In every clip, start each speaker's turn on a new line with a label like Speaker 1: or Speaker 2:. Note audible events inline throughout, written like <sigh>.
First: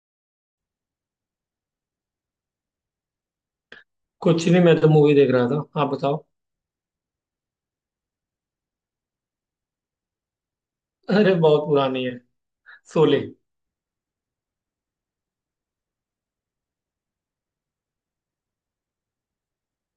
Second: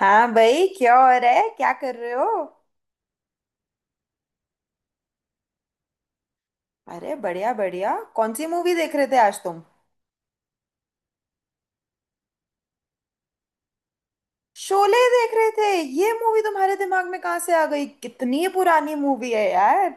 Speaker 1: हाँ भाई, क्या हो रहा है? क्या कर रहे हो?
Speaker 2: कुछ नहीं। मैं तो मूवी देख रहा था। आप बताओ।
Speaker 1: अरे बढ़िया बढ़िया। कौन सी मूवी देख रहे थे आज तुम?
Speaker 2: अरे बहुत पुरानी है। शोले।
Speaker 1: शोले देख रहे थे? ये मूवी तुम्हारे दिमाग में कहाँ से आ गई? कितनी पुरानी मूवी है यार।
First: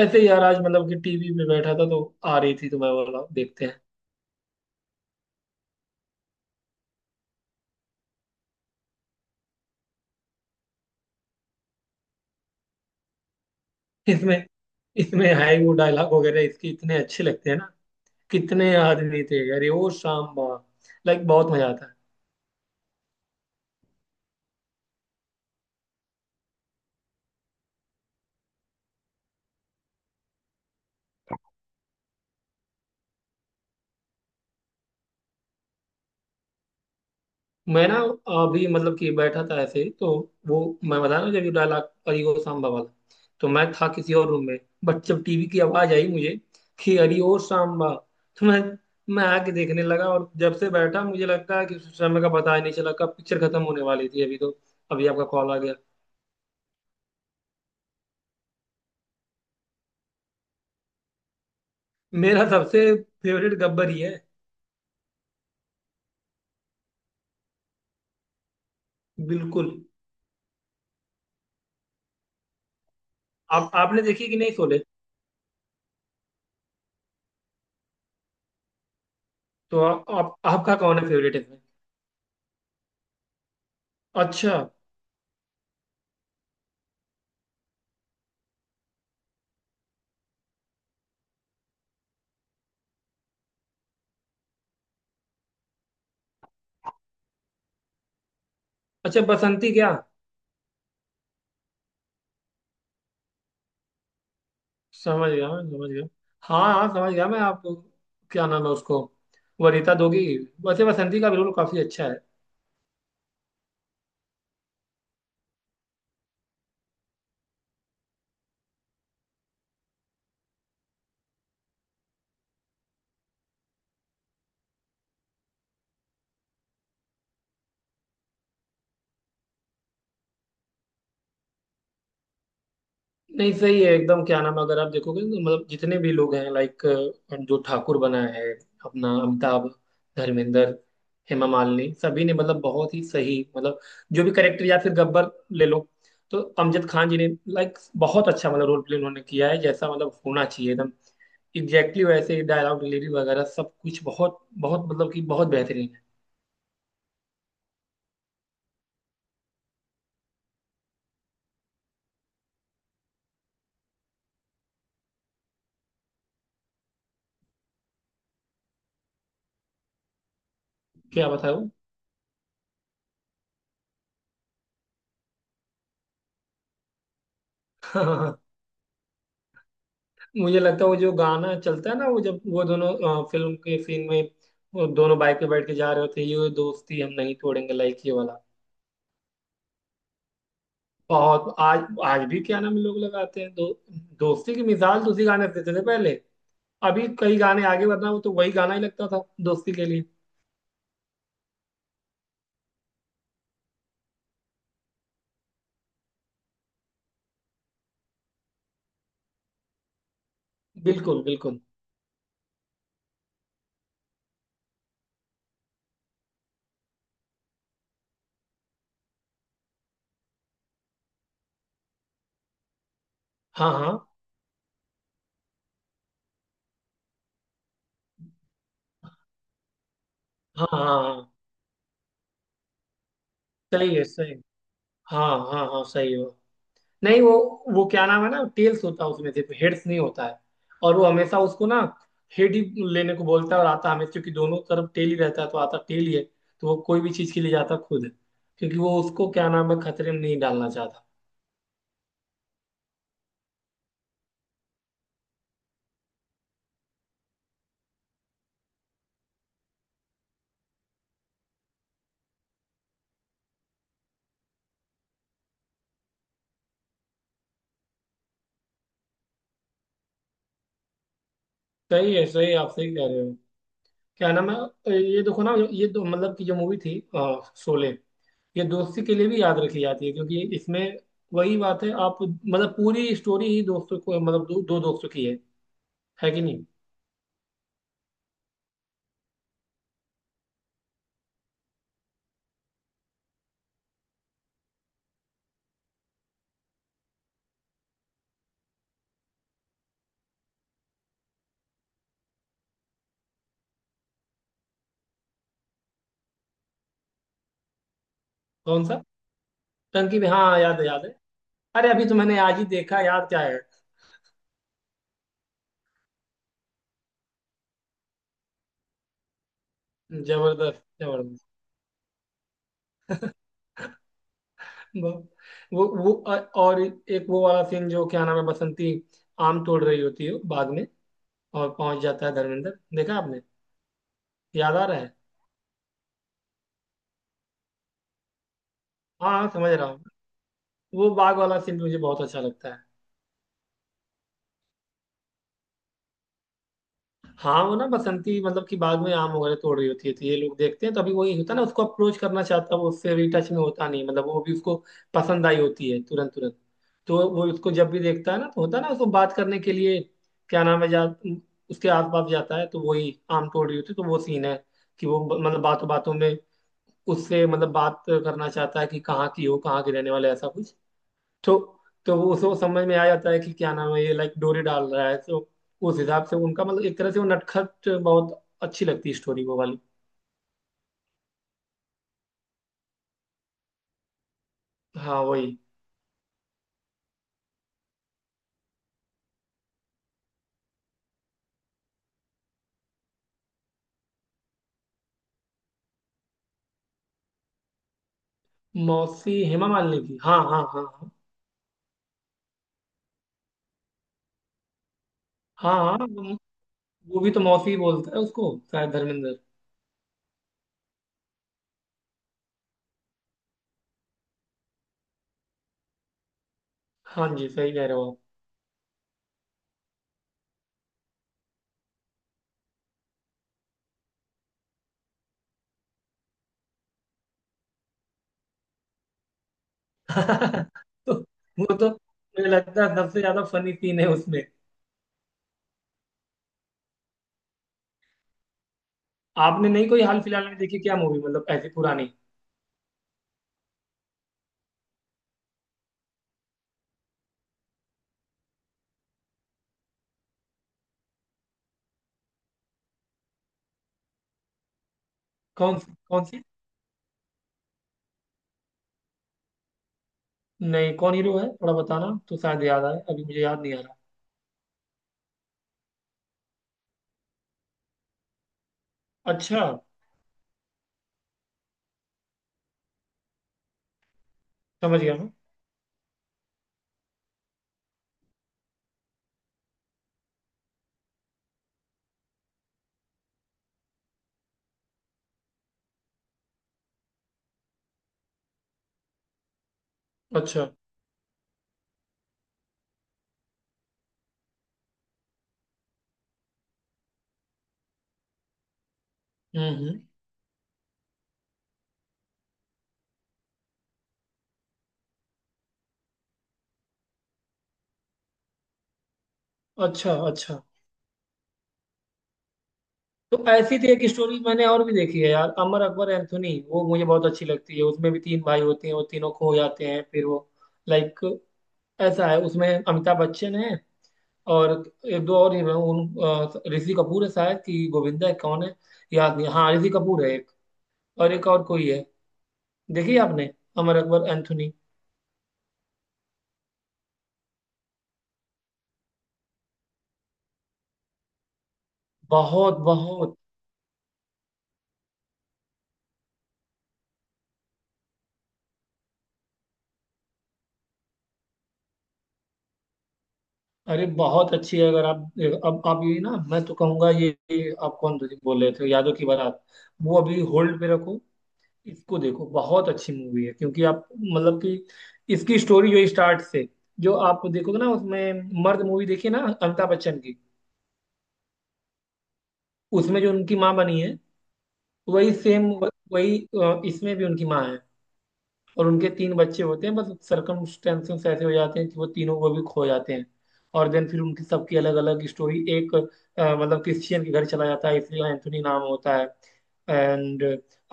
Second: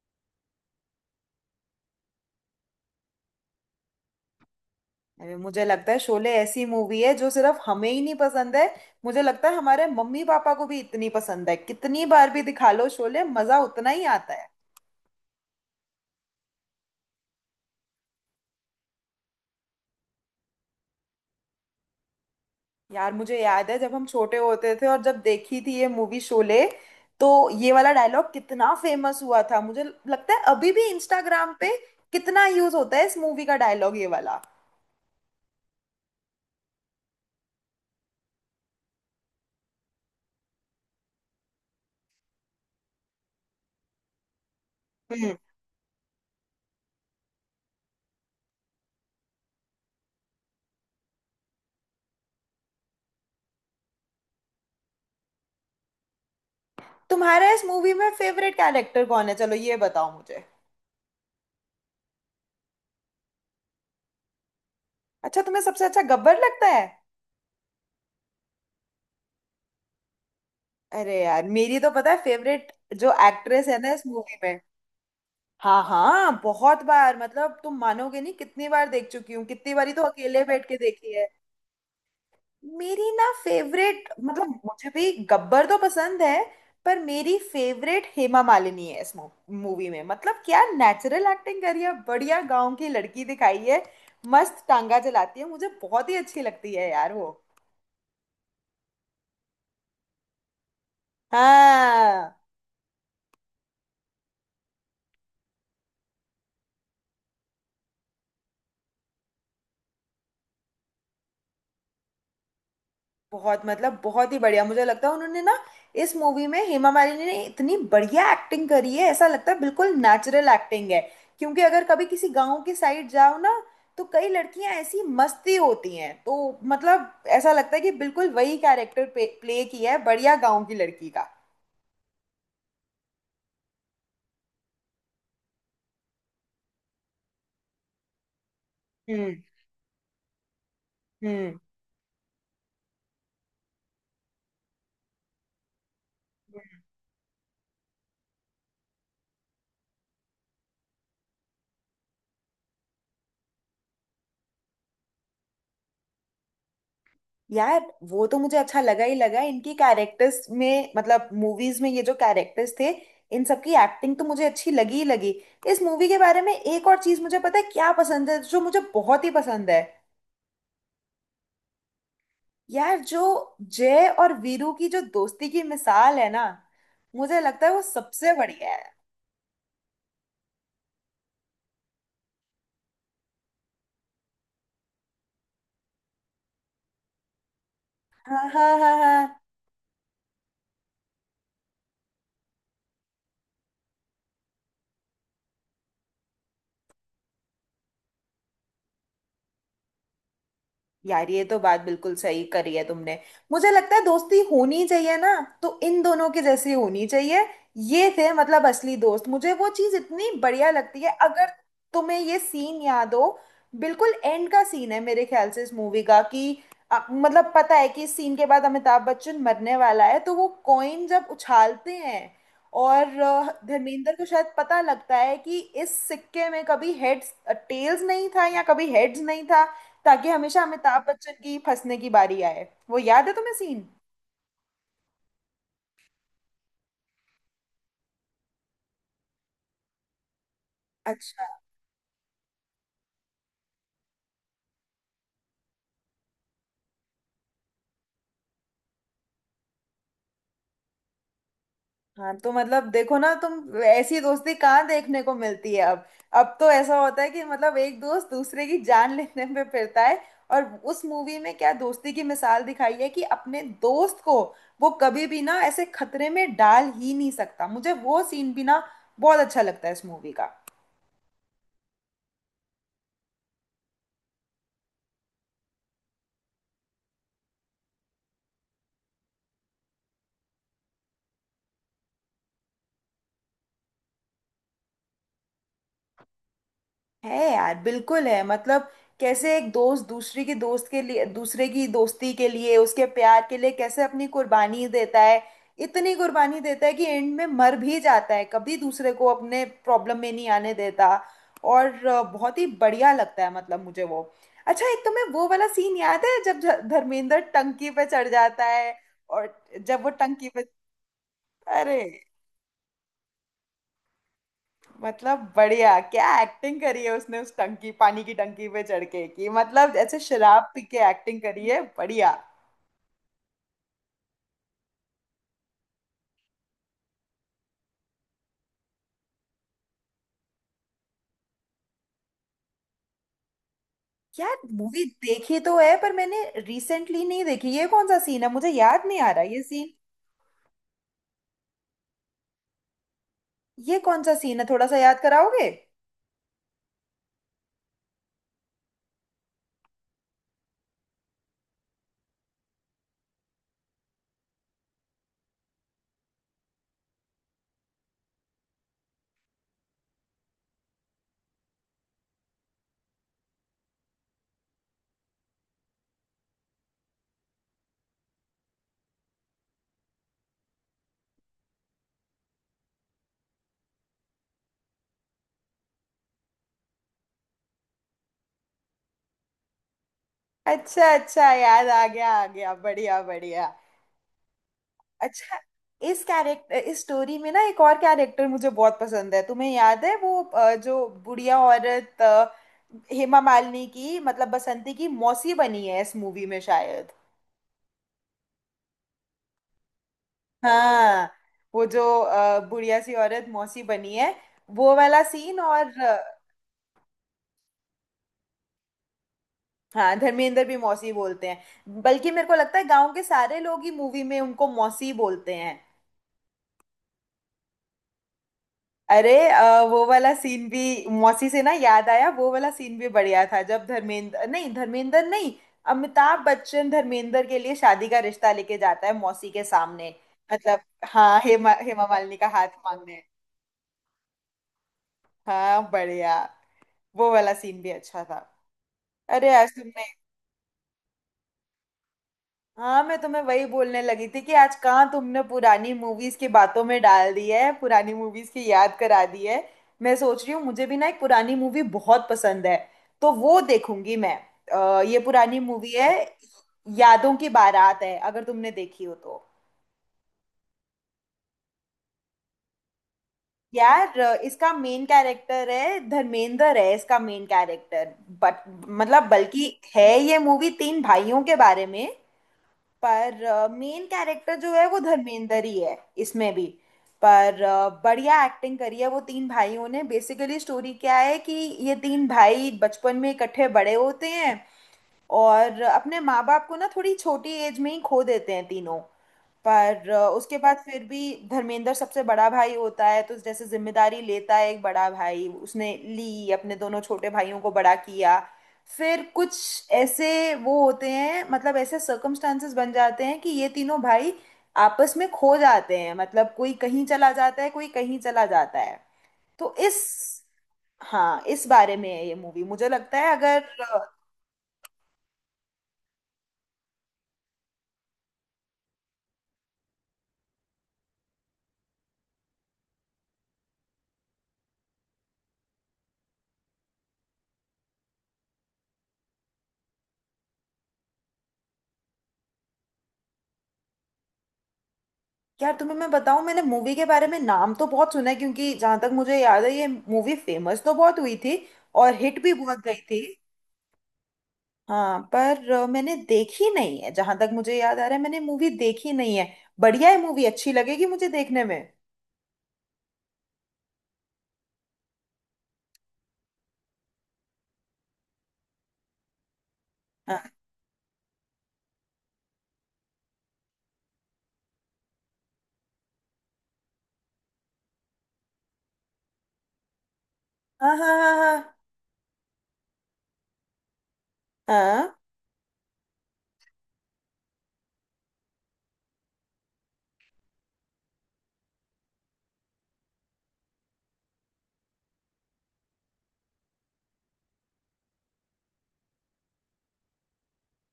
Speaker 2: ऐसे ही यार आज मतलब कि टीवी पे बैठा था तो आ रही थी तो मैं बोला देखते हैं।
Speaker 1: अरे मुझे लगता है शोले ऐसी मूवी है जो सिर्फ हमें ही नहीं पसंद है। मुझे लगता है हमारे मम्मी पापा को भी इतनी पसंद है, कितनी बार भी दिखा लो शोले मजा उतना ही आता
Speaker 2: इसमें
Speaker 1: है।
Speaker 2: इसमें है ही वो डायलॉग वगैरह इसके इतने अच्छे लगते हैं ना। कितने आदमी थे, अरे ओ सांबा। लाइक बहुत मजा आता है।
Speaker 1: यार मुझे याद है जब हम छोटे होते थे और जब देखी थी ये मूवी शोले, तो ये वाला डायलॉग कितना फेमस हुआ था। मुझे लगता है अभी भी इंस्टाग्राम पे कितना यूज होता है इस मूवी का डायलॉग ये वाला।
Speaker 2: मैं ना, अभी मतलब कि बैठा था ऐसे ही तो वो, मैं बता रहा हूँ जब ये डायलॉग अरे ओ सांबा वाला, तो मैं था किसी और रूम में। बट जब
Speaker 1: हम्म।
Speaker 2: टीवी की आवाज आई मुझे कि अरे ओ सांबा, तो मैं आके देखने लगा। और जब से बैठा मुझे लगता है कि उस समय का पता ही नहीं चला कब पिक्चर खत्म होने वाली थी। अभी तो अभी आपका कॉल आ गया।
Speaker 1: तुम्हारा इस मूवी में फेवरेट कैरेक्टर कौन है? चलो ये बताओ मुझे।
Speaker 2: मेरा सबसे फेवरेट गब्बर ही है।
Speaker 1: अच्छा, तुम्हें सबसे अच्छा गब्बर लगता है?
Speaker 2: बिल्कुल।
Speaker 1: अरे यार मेरी तो पता है फेवरेट, जो एक्ट्रेस
Speaker 2: आप
Speaker 1: है ना इस
Speaker 2: आपने देखी कि
Speaker 1: मूवी
Speaker 2: नहीं
Speaker 1: में।
Speaker 2: शोले?
Speaker 1: हाँ हाँ, बहुत बार। मतलब तुम मानोगे नहीं कितनी बार देख चुकी हूँ, कितनी
Speaker 2: तो
Speaker 1: बारी तो
Speaker 2: आप, आप
Speaker 1: अकेले बैठ
Speaker 2: आपका
Speaker 1: के
Speaker 2: कौन है
Speaker 1: देखी है।
Speaker 2: फेवरेट इसमें?
Speaker 1: मेरी ना फेवरेट, मतलब
Speaker 2: अच्छा।
Speaker 1: मुझे भी गब्बर तो पसंद है, पर मेरी फेवरेट हेमा मालिनी है इस मूवी में। मतलब क्या नेचुरल एक्टिंग करी है, बढ़िया गांव की लड़की दिखाई है। मस्त टांगा चलाती है, मुझे बहुत ही अच्छी लगती है यार वो।
Speaker 2: अच्छा, बसंती क्या?
Speaker 1: हाँ
Speaker 2: समझ गया, मैं समझ गया। हाँ हाँ, समझ गया मैं। आप, क्या नाम है उसको, वरीता दोगी। वैसे बसंती का भी रोल काफी अच्छा है।
Speaker 1: बहुत, मतलब बहुत ही बढ़िया। मुझे लगता है उन्होंने ना, इस मूवी में हेमा मालिनी ने इतनी बढ़िया एक्टिंग करी है, ऐसा लगता है बिल्कुल नेचुरल एक्टिंग है। क्योंकि अगर कभी किसी गांव की साइड जाओ ना, तो कई लड़कियां ऐसी मस्ती होती हैं, तो मतलब ऐसा लगता है कि बिल्कुल वही कैरेक्टर प्ले किया है, बढ़िया गांव की लड़की का।
Speaker 2: नहीं सही है एकदम। क्या नाम है, अगर आप देखोगे तो मतलब जितने भी लोग हैं लाइक, जो ठाकुर बना है, अपना
Speaker 1: हम्म
Speaker 2: अमिताभ, धर्मेंद्र, हेमा
Speaker 1: हम्म।
Speaker 2: मालिनी सभी ने मतलब बहुत ही सही मतलब। जो भी करेक्टर या फिर गब्बर ले लो, तो अमजद खान जी ने लाइक बहुत अच्छा मतलब रोल प्ले उन्होंने किया है, जैसा मतलब होना चाहिए एकदम एग्जैक्टली वैसे। डायलॉग डिलीवरी वगैरह सब कुछ बहुत बहुत मतलब कि बहुत बेहतरीन।
Speaker 1: यार वो तो मुझे अच्छा लगा ही लगा, इनकी कैरेक्टर्स में मतलब मूवीज में ये जो कैरेक्टर्स थे, इन सब की एक्टिंग तो मुझे अच्छी लगी ही लगी। इस मूवी के बारे में एक और चीज मुझे पता है क्या पसंद है, जो मुझे बहुत ही पसंद है।
Speaker 2: क्या बताऊं।
Speaker 1: यार जो जय और वीरू की जो दोस्ती की मिसाल है ना, मुझे लगता है वो सबसे
Speaker 2: <laughs>
Speaker 1: बढ़िया है।
Speaker 2: मुझे लगता है वो जो गाना चलता है ना, वो जब वो दोनों फिल्म के सीन में, वो दोनों बाइक पे बैठ के जा रहे होते हैं, ये दोस्ती हम नहीं तोड़ेंगे, लाइक ये वाला।
Speaker 1: हाँ हाँ हाँ हाँ।
Speaker 2: बहुत। आज आज भी क्या नाम, लोग लगाते हैं दो, दोस्ती की मिसाल तो उसी गाने से देते थे पहले। अभी कई गाने आगे, वरना वो तो वही गाना ही लगता था दोस्ती के लिए।
Speaker 1: यार ये तो बात बिल्कुल सही करी है तुमने। मुझे लगता है दोस्ती होनी चाहिए ना, तो इन दोनों के जैसी होनी चाहिए। ये थे मतलब असली दोस्त, मुझे वो चीज इतनी बढ़िया लगती है।
Speaker 2: बिल्कुल
Speaker 1: अगर
Speaker 2: बिल्कुल।
Speaker 1: तुम्हें ये सीन याद हो, बिल्कुल एंड का सीन है मेरे ख्याल से इस मूवी का कि मतलब पता है कि इस सीन के बाद अमिताभ बच्चन मरने वाला है, तो वो कॉइन जब उछालते हैं और
Speaker 2: हाँ हाँ
Speaker 1: धर्मेंद्र को शायद पता लगता है कि इस सिक्के में कभी हेड्स टेल्स नहीं था या कभी हेड्स नहीं था, ताकि हमेशा
Speaker 2: हाँ हाँ
Speaker 1: अमिताभ बच्चन
Speaker 2: हाँ,
Speaker 1: की फंसने की बारी आए। वो याद है तुम्हें सीन?
Speaker 2: सही है सही। हाँ। हाँ हाँ सही है। नहीं वो, वो क्या नाम है ना, टेल्स होता है उसमें, सिर्फ हेड्स नहीं होता है। और वो हमेशा
Speaker 1: अच्छा।
Speaker 2: उसको ना हेड ही लेने को बोलता है, और आता हमेशा, क्योंकि दोनों तरफ टेल ही रहता है तो आता टेल ही है, तो वो कोई भी चीज के लिए जाता खुद है, क्योंकि वो उसको क्या नाम है, खतरे में नहीं डालना चाहता।
Speaker 1: हाँ तो मतलब देखो ना तुम, ऐसी दोस्ती कहाँ देखने को मिलती है अब? अब तो ऐसा होता है कि मतलब एक दोस्त दूसरे की जान लेने पे फिरता है, और उस मूवी में क्या दोस्ती की मिसाल दिखाई है कि अपने दोस्त को वो कभी भी ना ऐसे खतरे में डाल ही नहीं सकता। मुझे वो सीन भी ना बहुत अच्छा लगता है इस मूवी का।
Speaker 2: सही है, आप सही कह रहे हो। क्या नाम है, ये देखो ना, ये दो मतलब कि जो मूवी थी शोले, ये दोस्ती के लिए भी याद रखी जाती है, क्योंकि इसमें वही बात है। आप मतलब पूरी स्टोरी ही दोस्तों को मतलब दो, दो दोस्तों की है। है कि नहीं?
Speaker 1: है यार, बिल्कुल है। मतलब कैसे एक दोस्त दूसरे की दोस्त के लिए, दूसरे की दोस्ती के लिए, उसके प्यार के लिए कैसे अपनी कुर्बानी देता है। इतनी कुर्बानी देता है कि एंड में मर भी जाता है, कभी दूसरे को अपने प्रॉब्लम में नहीं आने देता। और बहुत ही बढ़िया लगता है मतलब मुझे वो। अच्छा, एक तुम्हें वो वाला सीन याद है जब धर्मेंद्र टंकी पे चढ़ जाता
Speaker 2: कौन
Speaker 1: है,
Speaker 2: सा?
Speaker 1: और जब वो
Speaker 2: टंकी में,
Speaker 1: टंकी
Speaker 2: हाँ
Speaker 1: पे?
Speaker 2: याद है याद है। अरे
Speaker 1: अरे,
Speaker 2: अभी तो मैंने आज ही देखा यार, क्या है।
Speaker 1: मतलब बढ़िया क्या एक्टिंग करी है उसने उस टंकी, पानी की टंकी पे चढ़ के, कि मतलब ऐसे शराब पी
Speaker 2: जबरदस्त
Speaker 1: के एक्टिंग
Speaker 2: जबरदस्त।
Speaker 1: करी है बढ़िया।
Speaker 2: वो और एक वो वाला सीन जो क्या नाम है, बसंती आम तोड़ रही होती है बाग में, और पहुंच जाता है धर्मेंद्र। देखा आपने?
Speaker 1: यार
Speaker 2: याद आ रहा
Speaker 1: मूवी
Speaker 2: है?
Speaker 1: देखी तो है पर मैंने रिसेंटली नहीं देखी, ये कौन सा सीन है? मुझे याद नहीं आ
Speaker 2: हाँ
Speaker 1: रहा
Speaker 2: हाँ,
Speaker 1: ये
Speaker 2: समझ रहा
Speaker 1: सीन।
Speaker 2: हूँ। वो बाग वाला सीन मुझे बहुत अच्छा लगता है।
Speaker 1: ये कौन सा सीन है, थोड़ा सा याद कराओगे?
Speaker 2: हाँ वो ना, बसंती मतलब कि बाद में आम वगैरह तोड़ रही होती है तो ये लोग देखते हैं, तो अभी वही होता है ना, उसको अप्रोच करना चाहता है वो, उससे भी टच में होता नहीं, मतलब वो भी उसको पसंद आई होती है तुरंत तुरंत। तो वो उसको जब भी देखता है ना, तो होता है ना उसको बात करने के लिए, क्या नाम है, जा उसके आस पास जाता है तो वही आम तोड़ रही होती है, तो वो सीन है कि वो मतलब बातों बातों में उससे मतलब बात करना चाहता है कि कहाँ की हो, कहाँ की रहने वाले, ऐसा कुछ। तो तो वो उसको समझ में आ जाता है कि क्या नाम है, ये लाइक डोरी डाल रहा है, तो उस हिसाब से उनका मतलब एक तरह से वो नटखट, बहुत अच्छी लगती है स्टोरी वो वाली।
Speaker 1: अच्छा अच्छा, याद आ गया आ गया, बढ़िया बढ़िया।
Speaker 2: हाँ
Speaker 1: अच्छा,
Speaker 2: वही।
Speaker 1: इस कैरेक्टर इस स्टोरी में ना एक और कैरेक्टर मुझे बहुत पसंद है। तुम्हें याद है वो जो बुढ़िया औरत हेमा मालिनी की मतलब बसंती की मौसी बनी है इस मूवी में शायद?
Speaker 2: मौसी, हेमा मालिनी की, हाँ हाँ हाँ।
Speaker 1: हाँ, वो जो बुढ़िया सी औरत मौसी बनी है, वो वाला सीन
Speaker 2: हाँ हाँ
Speaker 1: और
Speaker 2: हाँ वो भी तो मौसी ही बोलता है उसको शायद धर्मेंद्र।
Speaker 1: हाँ, धर्मेंद्र भी मौसी बोलते हैं, बल्कि मेरे को लगता है गांव के सारे लोग ही मूवी में उनको मौसी बोलते हैं।
Speaker 2: हाँ जी, सही कह रहे हो।
Speaker 1: अरे वो वाला सीन भी, मौसी से ना याद आया वो वाला सीन भी बढ़िया था, जब धर्मेंद्र नहीं, धर्मेंद्र नहीं, अमिताभ बच्चन धर्मेंद्र के लिए शादी का रिश्ता लेके जाता है मौसी के सामने।
Speaker 2: आप
Speaker 1: मतलब
Speaker 2: <laughs> तो,
Speaker 1: हाँ, हेमा
Speaker 2: वो तो
Speaker 1: हेमा मालिनी का
Speaker 2: मुझे
Speaker 1: हाथ
Speaker 2: लगता है सबसे
Speaker 1: मांगने।
Speaker 2: ज्यादा फनी सीन है उसमें।
Speaker 1: हाँ बढ़िया, वो वाला सीन भी अच्छा था। अरे
Speaker 2: आपने
Speaker 1: आज
Speaker 2: नहीं कोई
Speaker 1: तुमने,
Speaker 2: हाल फिलहाल में देखी क्या मूवी, मतलब ऐसी पुरानी?
Speaker 1: हाँ मैं तुम्हें वही बोलने लगी थी कि आज कहाँ तुमने पुरानी मूवीज की बातों में डाल दी है, पुरानी मूवीज की याद करा दी है। मैं सोच रही हूँ, मुझे भी ना एक पुरानी मूवी बहुत पसंद है, तो वो देखूंगी मैं। ये पुरानी
Speaker 2: कौन
Speaker 1: मूवी
Speaker 2: सी
Speaker 1: है
Speaker 2: कौन सी?
Speaker 1: यादों की बारात है, अगर तुमने देखी हो तो।
Speaker 2: नहीं, कौन हीरो है थोड़ा बताना, तो शायद याद आए, अभी मुझे याद नहीं आ रहा।
Speaker 1: यार इसका मेन कैरेक्टर है, धर्मेंद्र है इसका मेन कैरेक्टर। बट मतलब
Speaker 2: अच्छा।
Speaker 1: बल्कि है ये मूवी तीन भाइयों के बारे में, पर मेन कैरेक्टर जो है वो
Speaker 2: समझ गया मैं।
Speaker 1: धर्मेंद्र ही है इसमें भी। पर बढ़िया एक्टिंग करी है वो तीन भाइयों ने। बेसिकली स्टोरी क्या है कि ये तीन भाई बचपन में इकट्ठे बड़े होते हैं, और अपने माँ बाप को ना थोड़ी छोटी एज में ही खो देते हैं तीनों। पर उसके
Speaker 2: अच्छा।
Speaker 1: बाद फिर भी धर्मेंद्र सबसे बड़ा भाई होता है, तो जैसे जिम्मेदारी लेता है एक बड़ा भाई, उसने ली, अपने दोनों छोटे भाइयों को बड़ा किया। फिर कुछ
Speaker 2: हम्म।
Speaker 1: ऐसे वो होते हैं, मतलब ऐसे सर्कमस्टांसेस बन जाते हैं कि ये तीनों भाई आपस में खो जाते हैं, मतलब कोई कहीं चला जाता है, कोई कहीं चला जाता है। तो इस,
Speaker 2: अच्छा अच्छा।
Speaker 1: हाँ, इस बारे में है ये मूवी, मुझे लगता है।
Speaker 2: तो
Speaker 1: अगर
Speaker 2: ऐसी थी एक स्टोरी, मैंने और भी देखी है यार, अमर अकबर एंथोनी, वो मुझे बहुत अच्छी लगती है। उसमें भी तीन भाई होते हैं, वो तीनों खो जाते हैं फिर वो, लाइक, ऐसा है उसमें, अमिताभ बच्चन है, और एक दो और हीरो हैं, उन ऋषि कपूर है, शायद कि गोविंदा है कौन है, याद नहीं। हाँ ऋषि कपूर है एक, और एक और कोई है। देखिए आपने अमर अकबर एंथोनी।
Speaker 1: यार तुम्हें मैं बताऊं, मैंने मूवी के बारे में नाम तो बहुत सुना है, क्योंकि जहां तक मुझे याद है ये मूवी फेमस तो बहुत हुई थी और हिट भी
Speaker 2: बहुत
Speaker 1: बहुत गई थी।
Speaker 2: बहुत।
Speaker 1: हाँ पर मैंने देखी नहीं है, जहां तक मुझे याद आ रहा है मैंने मूवी देखी नहीं है। बढ़िया है मूवी, अच्छी लगेगी मुझे देखने में।
Speaker 2: अरे बहुत अच्छी है। अगर आप, अब आप ये ना, मैं तो कहूंगा ये आप कौन बोल रहे थे, यादों की बारात, वो अभी
Speaker 1: हाँ
Speaker 2: होल्ड पे रखो। इसको देखो, बहुत अच्छी मूवी है, क्योंकि आप मतलब कि इसकी स्टोरी जो स्टार्ट से जो आप देखोगे ना, उसमें मर्द मूवी देखिए ना अमिताभ बच्चन की,
Speaker 1: हाँ हाँ हाँ हाँ हाँ।
Speaker 2: उसमें जो उनकी माँ बनी है,
Speaker 1: हाँ,
Speaker 2: वही सेम वही इसमें भी उनकी माँ है, और उनके तीन बच्चे होते हैं। बस सर्कमस्टेंसेस ऐसे हो जाते हैं कि वो तीनों को भी खो जाते हैं, और देन फिर उनकी सबकी अलग अलग स्टोरी। एक मतलब क्रिश्चियन के घर चला जाता है इसलिए एंथोनी नाम होता है। एंड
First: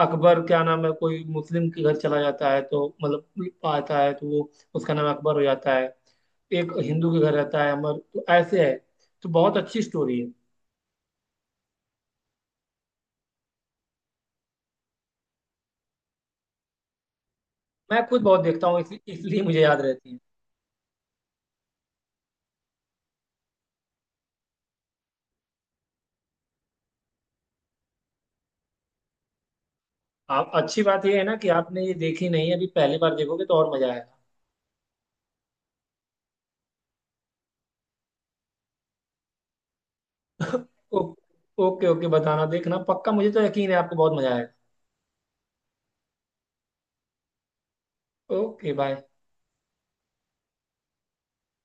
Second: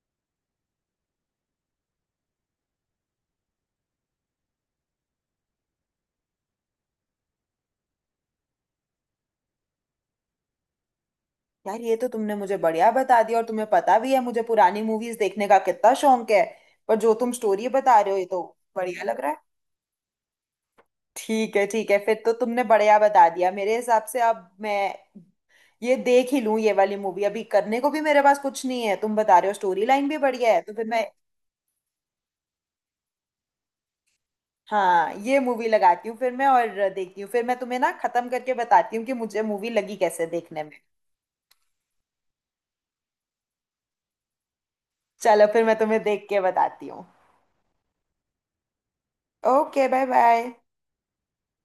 Speaker 2: अकबर, क्या नाम है, कोई मुस्लिम के घर चला जाता है, तो मतलब आता है तो वो, उसका नाम अकबर हो जाता है। एक हिंदू के घर रहता है अमर, तो ऐसे है। तो बहुत अच्छी स्टोरी है।
Speaker 1: यार ये तो तुमने मुझे बढ़िया बता दिया, और तुम्हें पता भी है मुझे पुरानी मूवीज देखने का कितना शौक है। पर जो तुम स्टोरी बता
Speaker 2: मैं
Speaker 1: रहे हो
Speaker 2: खुद
Speaker 1: ये तो
Speaker 2: बहुत देखता हूँ
Speaker 1: बढ़िया
Speaker 2: इसलिए,
Speaker 1: लग रहा है।
Speaker 2: मुझे याद रहती है।
Speaker 1: ठीक है ठीक है, फिर तो तुमने बढ़िया बता दिया मेरे हिसाब से। अब मैं ये देख ही लूं ये वाली मूवी, अभी करने को भी मेरे पास कुछ नहीं है, तुम बता रहे हो स्टोरी लाइन भी
Speaker 2: आप
Speaker 1: बढ़िया है, तो
Speaker 2: अच्छी
Speaker 1: फिर मैं
Speaker 2: बात यह है ना कि आपने ये देखी नहीं है, अभी पहली बार देखोगे तो और मजा आएगा।
Speaker 1: हाँ ये मूवी लगाती हूँ फिर मैं, और देखती हूँ, फिर मैं तुम्हें ना खत्म करके बताती हूँ कि मुझे मूवी लगी कैसे देखने में।
Speaker 2: ओ, ओके ओके, बताना देखना पक्का। मुझे तो यकीन है आपको बहुत मजा आएगा।
Speaker 1: चलो फिर मैं तुम्हें देख के बताती हूँ।
Speaker 2: Okay bye.
Speaker 1: Okay bye bye.